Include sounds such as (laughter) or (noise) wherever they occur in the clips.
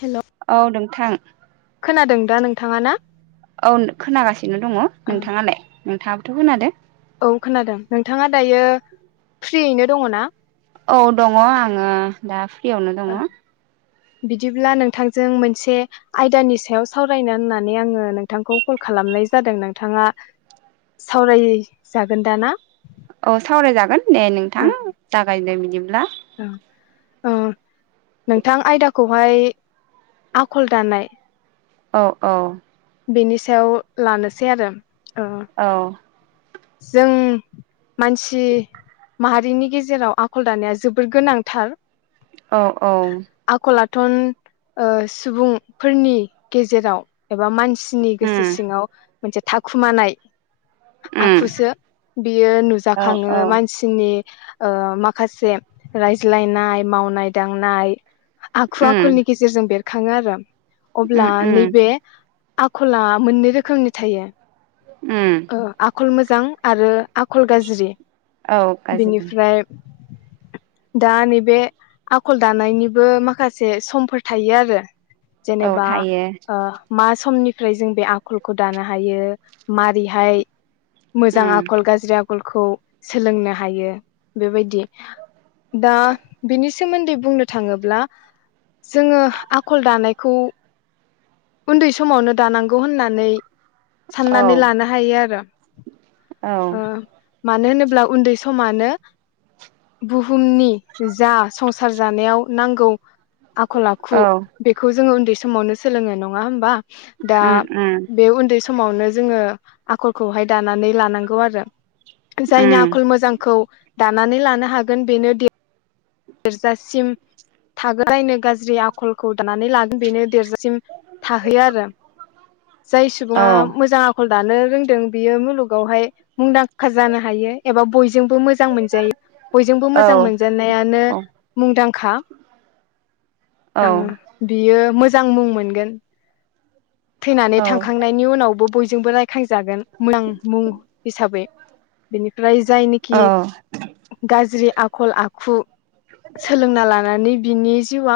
हेल' औ नों थां। खोनादों दा नोंथाङा ना। औ खोनागासिनो दङ नोंथाङालाय। नोंथाङाबोथ' खोनादों। औ खोनादों नोंथाङा दायो फ्रियैनो दङना। औ दङ आङो दा फ्रियावनो दङ। बिदिब्ला नोंथांजों मोनसे आयदानि सायाव सावरायनो होननानै आङो नोंथांखौ कल खालामनाय जादों नोंथाङा सावरायजागोन दा ना। औ सावरायजागोन दे नोंथां जागायदो। जागायदो बिदिब्ला। औ नोंथां आयदाखौहाय आखल दानाय। औ औ। बेनि सायाव लानोसै आरो। ओ औ। जों मानसि माहारिनि गेजेराव आखल दानाया जोबोर गोनांथार। औ-औ। आखल ओ सुबुंफोरनि गेजेराव एबा मान। सिनि गोसो उम सिङाव। मोनसे थाखुमानाय। उम आखुसो बियो औ नुजाखाङो औ मानसिनि। ओ माखासे रायज्लायनाय मावनाय दांनाय। आखु उम आखलनि गेजेरजों बेर। खाङो आरो। अब्ला उम उम नैबे। आखला मोननै रोखोमनि थायो। उम ओ आखल मो। जां आरो। आखल गाज्रि औ गाज्रि बिनिफ्राय दा नैबे आखल दानायनिबो माखासे समफोर थायो आरो औ जेनेबा थायो ओ मा समनि फ्रोय जों बे आखलखौ दानो हायो मारि हाय मोजां उम आखल गाज्रि आखल खौ सोलोंनो हायो बेबायदि दा बिनि सोमोन्दै बुंनो थाङोब्ला जोङो आखल दानायखौ उन्दै समावनो दानांगौ होननानै। औ साननानै लाना हायो आरो औ ओ मानो होनोब्ला उन्दै समानो बुहुमनि जा संसार जानायाव नांगौ आखल आखु औ बेखौ जोङो उन्दै समावनो सोलोङो नङा होमबा। दा उम उम बे उन्दै समावनो जोङो आखलखौहाय दानानै लानांगौ आरो जायनि उम आखल मोजांखौ दानानै लानो हागोन बेनो गिरजासिम थागोलायनो गाज्रि आखलखौ दानानै ला बेनो देरजा सिम थाहैयो आरो जाय औ सुबुङा मोजां आखल दानो रों बियो मुलुगावहाय मुंदांखा जानो हायो एबा बयजोंबो मोजां। जां मोनजायो बयजोंबो औ मोजां मोनजानायानो औ मुंदांखा ओ औ बियो मोजां मोजां मुं मोनगोन थैनानै थांखांनायनि उनावबो बय जोंबो रायखांजागोन मोजां मुं हिसाबै बेनि फ्राय जायनिखि औ गाज्रि आखल आ खु सोलोंना लानानै बिनि जिउआ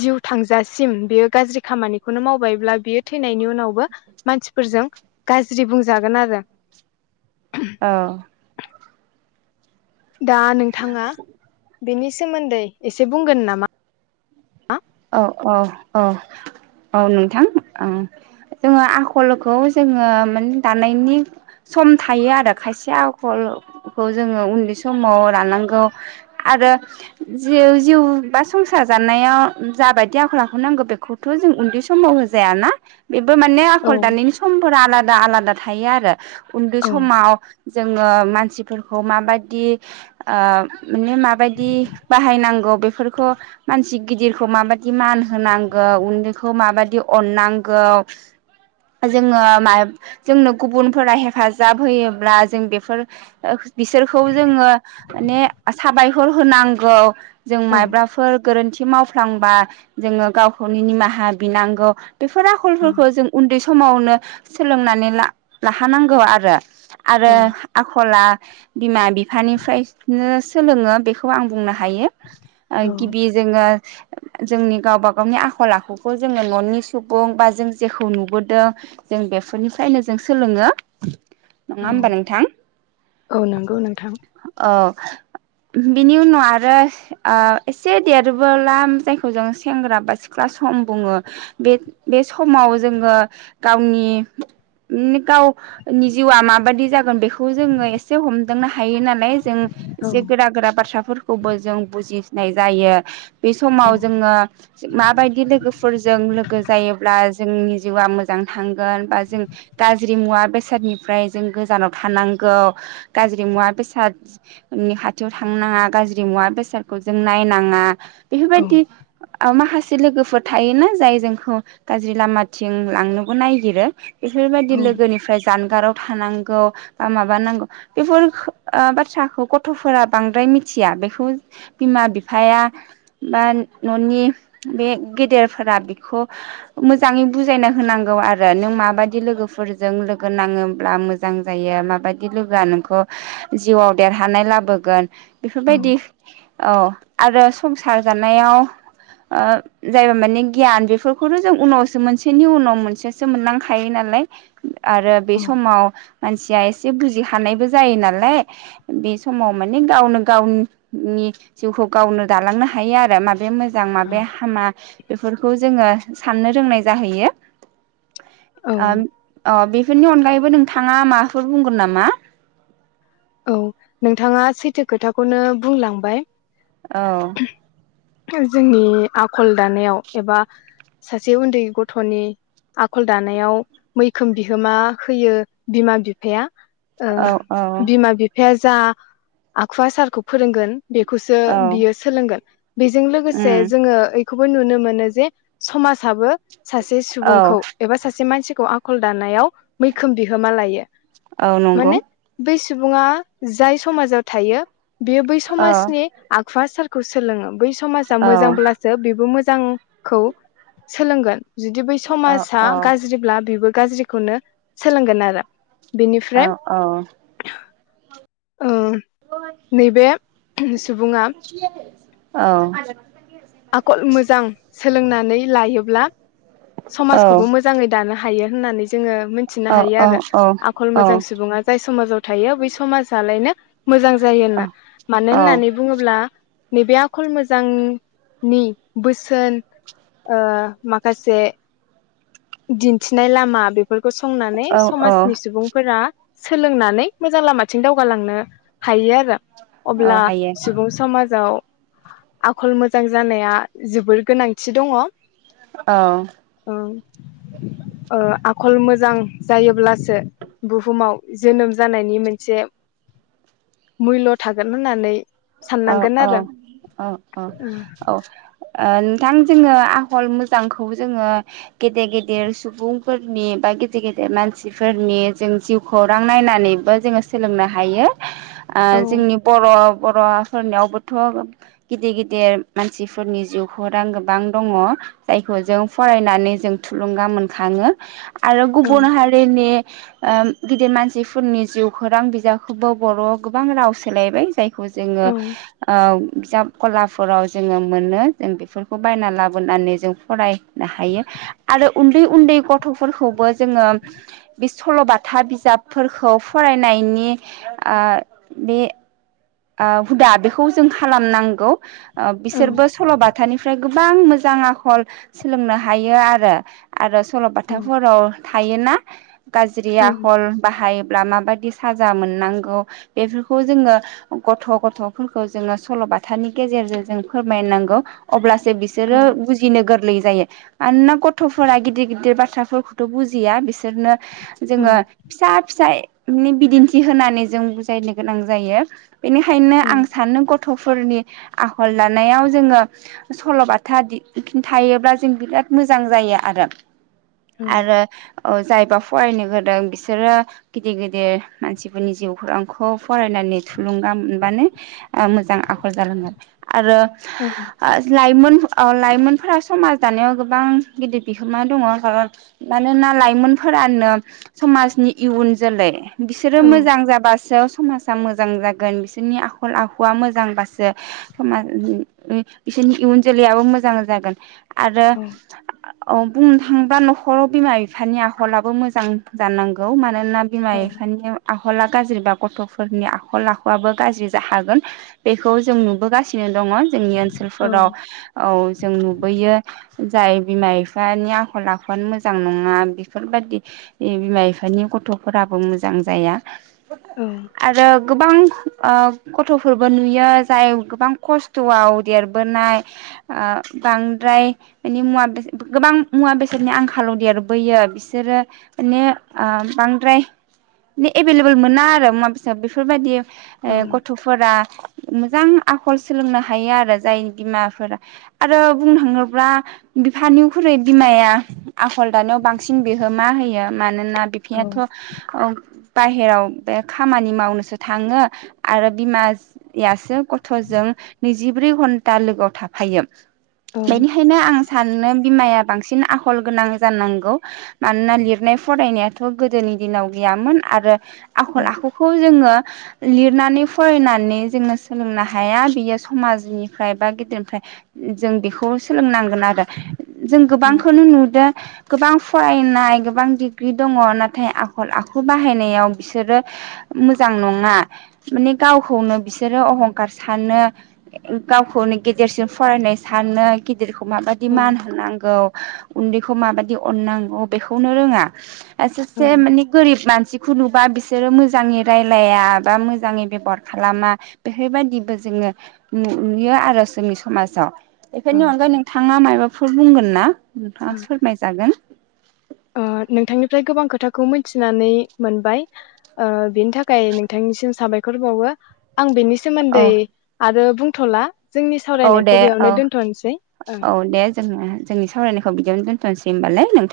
जिउ थांजासिम बेयो गाज्रि खामानिखौनो मावबायब्ला बेयो थैनायनि उनावबो मानसिफोरजों गाज्रि बुंजागोन आरो दा नोंथाङा बेनि सोमोन्दै एसे बुंगोन नामा? औ औ औ औ नोंथां ओ जोङो आखलखौ जोङो माने दानायनि सम थायो आरो खायसे आखलखौ जोङो उन्दै समाव दानांगौ आरो जि जिउ बा संसार जानायाव जाबायदि आखल आखु नांगौ बेखौथ' जों उन्दै समाव होजायाना बेबो माने औ आखल दानायनि समफोरा आला दा आलादा थायो आरो उन्दै औ समाव जोङो मान सिफोरखौ माबायदि ओ माने मा बायदि बाहायनांगौ बेफोरखौ मानसि गिदिर खौ माबादि मान होनांगौ उन्दैखौ माबादि अननांगौ जोङो मा जोंनो गुबुनफोरा हेफाजाब होयोब्ला जों बेफोर बिसोरखौ जोङो माने साबायखर होनांगौ जों औ मायबाफोर गोरोन्थि माव फ्लांबा जोङो गावखौनो निमाहा बिनांगौ बेफोर औ आखलफोरखौ जों उन्दै समावनो सोलोंनानै ला लाखानांगौ आरो आरो औ आखला बिमा बिफानिफ्रायनो सोलोङो बेखौ आं बुंनो हायो। ओ औ गिबि जोङो जोंनि गावबा गावनि आखल आखुखौ जोङो न'नि सुबुं बा जों जेखौ नुबोदों जों बेफोरनिफ्रायनो जों सोलोङो। नङा औ होमबा नोंथां औ नंगौ नोंथां औ। बिनि उनाव आरो ओ एसे देरबोला जायखौ जों सेंग्रा बा सिख्ला सम बुङो बे बे समाव जोङो गावनि गावनि जिउआ माबादि जागोन बेखौ जोङो एसे हमदांनो हायो नालाय जों औ एसे गोरा गोरा बाथ्रा फोरखौबो जों बुजिसनाय जायो बे औ समाव जोङो माबायदि लोगोफोरजों लोगो जायोब्ला जोंनि जिउआ मोजां थांगोन बा जों गाज्रि मुवा बेसादनिफ्राय जों गोजानाव थानांगौ गाज्रि मुवा बेसादनि खाथियाव थांनााङा गाज्रि मुवा बेसादखौ जों नायनाङा औ बेफोरबायदि माखासे लोगोफोर थायोना जाय जोंखौ गाज्रि लामाथिं लांनोबो नायागिरो। बेफोरबायदि औ लोगोनिफ्राय जानगाराव थानांगौ बा माब नांगौ बेफोर बाथ्राखौ गथ'फोरा बांद्राय मिथिया बेखौ बिमा बिफाया बा न'नि बे गेदेरफोरा बेखौ मोजाङै बुजायना होनांगौ आरो नों माबायदि लोगोफोरजों लोगो नाङोब्ला मोजां जायो माबायदि लोगोआ नोंखौ जिउआव देरहानाय लाबोगोन बेफोरबायदि औ। आरो संसार जानायाव ओ जायबा माने गियान बेफोरखौथ' जों उनावसो मोनसेनि उनाव मोनसेसो मोननांखायो नालाय आरो बे औ समाव मान मानसिया एसे बुजि हानायबो जायो नालाय बे समाव माने गावनो गावनि जिउखौ गावनो दालांनो हायो आरो बेमोज मोजां औ माबे हामा बेफोरखौ जोङो साननो रोंनाय जाहैयो औ ओ‌ अ बिफ बेफोरनि अनगायैबो नोंथाङा माबाफोर बुंगोन नामा औ नोंथाङा सैथो खोथाखौनो बुंलांबाय औ जोंनि आखल दानायाव एबा सासे उन्दै गथ'नि आखल दानायाव मैखोम बिहोमा होयो बिमा बिफाया ओ औ औ बिमा बिफाया जो जा आखुवा सारखौ फोरोंगोन बेखौसो औ बियो सोलोंगोन बेजों उम लोगोसे जोङो खौबो नुनो मोनो जे समाजाबो सासे औ सुबुंखौ एबा सासे मानसि खौ आखल दानायाव मैखोम बिहोमा लायो औ नंगौ माने बै सुबुङा जाय समाजाव थायो बेयो बै औ समाजनिआख खुआ सोरखौ सोलोङो बै समाजा औ मोजांब्लासो बेबो मोजां जांखौ सोलोंगोन जुदि बै समाजा औ गाज्रिब्ला बेबो गाज्रिखौनो सोलोंगोन आरो बेनिफ्राय औ औ औ नैबे (inaudible) (inaudible) औ आखल मोजां सोलोंना नै लायोब्ला समाजखौबो मोजाङै दानो हा थायो होननानै जोङो मिनथिनो हायो आरो आखल मोजां सुबुङा जाय समाजाव थायो बै समाजालायनो मोजां जायो होना मानो होननानै बुङोब्ला नैबे आखल मोजां नि बोसोन ओ माखासे दिन्थिनाय लामा बेफोर गसंनानै समाजनि सुबुंफोरा सोलोंनानै मोजां लामाथिं दावगालांनो हायो आरो। अब्ला सुबुं समाजाव आखल मोजां जानाया जोबोर गोनांथि दङ। औ। ओं ओ आखल मोजां जायोब्लासो बुहुमाव जोनोम जानायनि मोनसे मुल्य' थागोन होननानै औ साननांगोन औ आरो औ अ औ आ। थां जोङो आखल मोजांखौ जोङो गेदेर गेदेर सुबुंफोरनि बा गेदेर गेदेर मानसिफोरनि जों जिउखौरां नायनानैबो जोङो सोलोंनो हायो। ओ औ जोंनि बर' बर' फरायनायावबोथ' गिदिर गिदिर मानसिफोरनि जिउखौ रां गोबां दङ जायखौ जों फरायनानै जों थुलुंगा मोनखाङो। आरो औ गुबुन हारिनि ओ गिदिर मानसिफोरनि जिउखौ रां बिजाबखौबो बर'आव गोबां राव सोलायबाय जायखौ जों औ बिजाब गलाफोराव जोङो मोनो जों बेफोरखौ बायना लाबोनानै जों फरायनो हायो आरो उन्दै उन्दै गथ'फोरखौबो जोङो बे सल'बाथा बिजाबफोरखौ फरायनायनि ओ बे ओ हुदा बेखौ जों खालामनांगौ। ओ औ बिसोरबो सल'बाथानिफ्राय गोब गोबां मोजां आखल सोलोंनो हायो आरो। आरो औ ओं सल'बाथाफोराव थायोना गाज्रि औ आखल बाहाय ब्ला माबायदि साजा मोननांगौ बेफोरखौ जोङो गथ' गथ'फोरखौ जोङो सल'बाथानि गेजेरजों जों फोरमायनांगौ अब्ला सो औ बिसोरो बुजिनो गोरलै जायो मानोना गथ'फोरा गिदिर गिदिर बाथ्राफोरखौथ' बुजिया बिसोरनो औ जोङो फिसा फिसाय नि बिदिन्थि होनानै जों बुजायनो गोनां जायो। बेनिखायनो औ आं सानो गथ' गथ'फोरनि आखल दानायाव जोङो सल'बाथा खिन्थायायोब्ला जों बिराद मोजां जायो आरो। औ आरो औ जायबा फरायनो गदों बिसोरो गिदिर गिदिर मानसिफोरनि जिउ खौरांखौ फरायनानै थुलुंगा मोनबानो मोजां आखल जालांगोन आरो औ लाइमोन लाइमोनफोरा समाज दानायाव गोबां गिदिर बिहोमा दंङ खारन मानोना लाइमोनफोरानो समाजनि इयुन जोलै बिसोरो मोजां औ जाबासो समाजा मोजां मोजां जागोन बिसोरनि आखल आखुवा मोजांबासो सम बिसोरनि इयुन जोलैयाबो मोजां जागोन आरो औ औ बुंनो थांङोबा नखराव बिमा बिफानि आखलाबो मोजां जानांगौ मानोना ना बिमा बिफानिआ आखला गाज्रिबा गथफोरनि आल आखर लाखआबो गाज्रि ज हागोन बेखौ जों नुबोगासिनो दंङ जोंनि ओनसोलफोराव औ औ जों नुबोयो जाय बिमा बिफानि आखल आखुानो मोजां नंङा बेफोरबायादि बिमा बिफानि गथफोराबो मोजां जाया आरो गोबां ओ गथफोरबो नुयो जाय गोबां खस्थआव देरबोनाय बांद्राय माने मुवा बेसाद गोबां मुवा बेसादनि आंखालाव देरबोयो बिसोरो माने बांद्राय एभेलेबल मोना आरो मुवा बेसाद बेफोर बेफोरबायदि ए गथफोरा मोजां आखल सोलोंनो हायो आरो जाय बिमाफोरा आरो बुंनो थांङोब्ला बिफानिख्रुइ बिमाया आखल दानायाव बांसिन बेहो मा होयो मा मानोना बिफयाथ बाहेरायाव बे खामानि मावनो सान थांङो आरो बिमायसो गथजों नैजिब्रै घन्टा लोगोआव थाफायो बेनिखायनो आं सानोनो बिमाया बांसिन आखल गोनां जानांगौ मानोना लिरनाय फरायनायाथ गोदोनि दिनाव गैयामोन आरो आखल आखुखौ जोंङो लिरनानै फरायनानै जोंनो सोलोंनो हाया बियो समाजनिफ्राय बा गेदेरनिफ्राय जों बेखौ सोलोंनांगोन आरो जों गोबांखौनो नुदो गोबां फरायनाय गोबां डिग्रि दंङ नाथाय आखल आखु बाहायनायाव बिसोरो मोजां नं ङा माने गावखौनो बिसोरो अहंखार सानो गावखौनो गेदेरसिम फरायनाय सानो गिदिरखौ माबादि मान होनांगौ उन्दैखौ माबायदि अननांगौ बेखौनो रोंङा सासे औ माने गोरिब मानसि खुनुबा बिसोरो मोजांङै रायलाय याबा मोजांङै बेबहार खालामा बेफोरबायदिबो जोंङो नुयो आरो जोंनि समाजाव औ बेफोरायनि अनगायै नोंथाङा मायबाफोर बुंगोन ना नोंथाङा फोरमायजागोन ओ नोंथांनिफ्राय गोबां खो खोथाखौ मिथिनानै मोनबाय बेनि थाखाय नोंथांनिसिम साबायखर बावो। आं बेनि औ सोमोन्दै आरो बुं थला जोंनि औ दे सावरायनायखौ औ बेयावनो दोन्थ'नोसै ओं औ दे। जोङो जोंनि सावरायनायखौ बिदिनो दोनथ'सै होनबालाय नोंथां।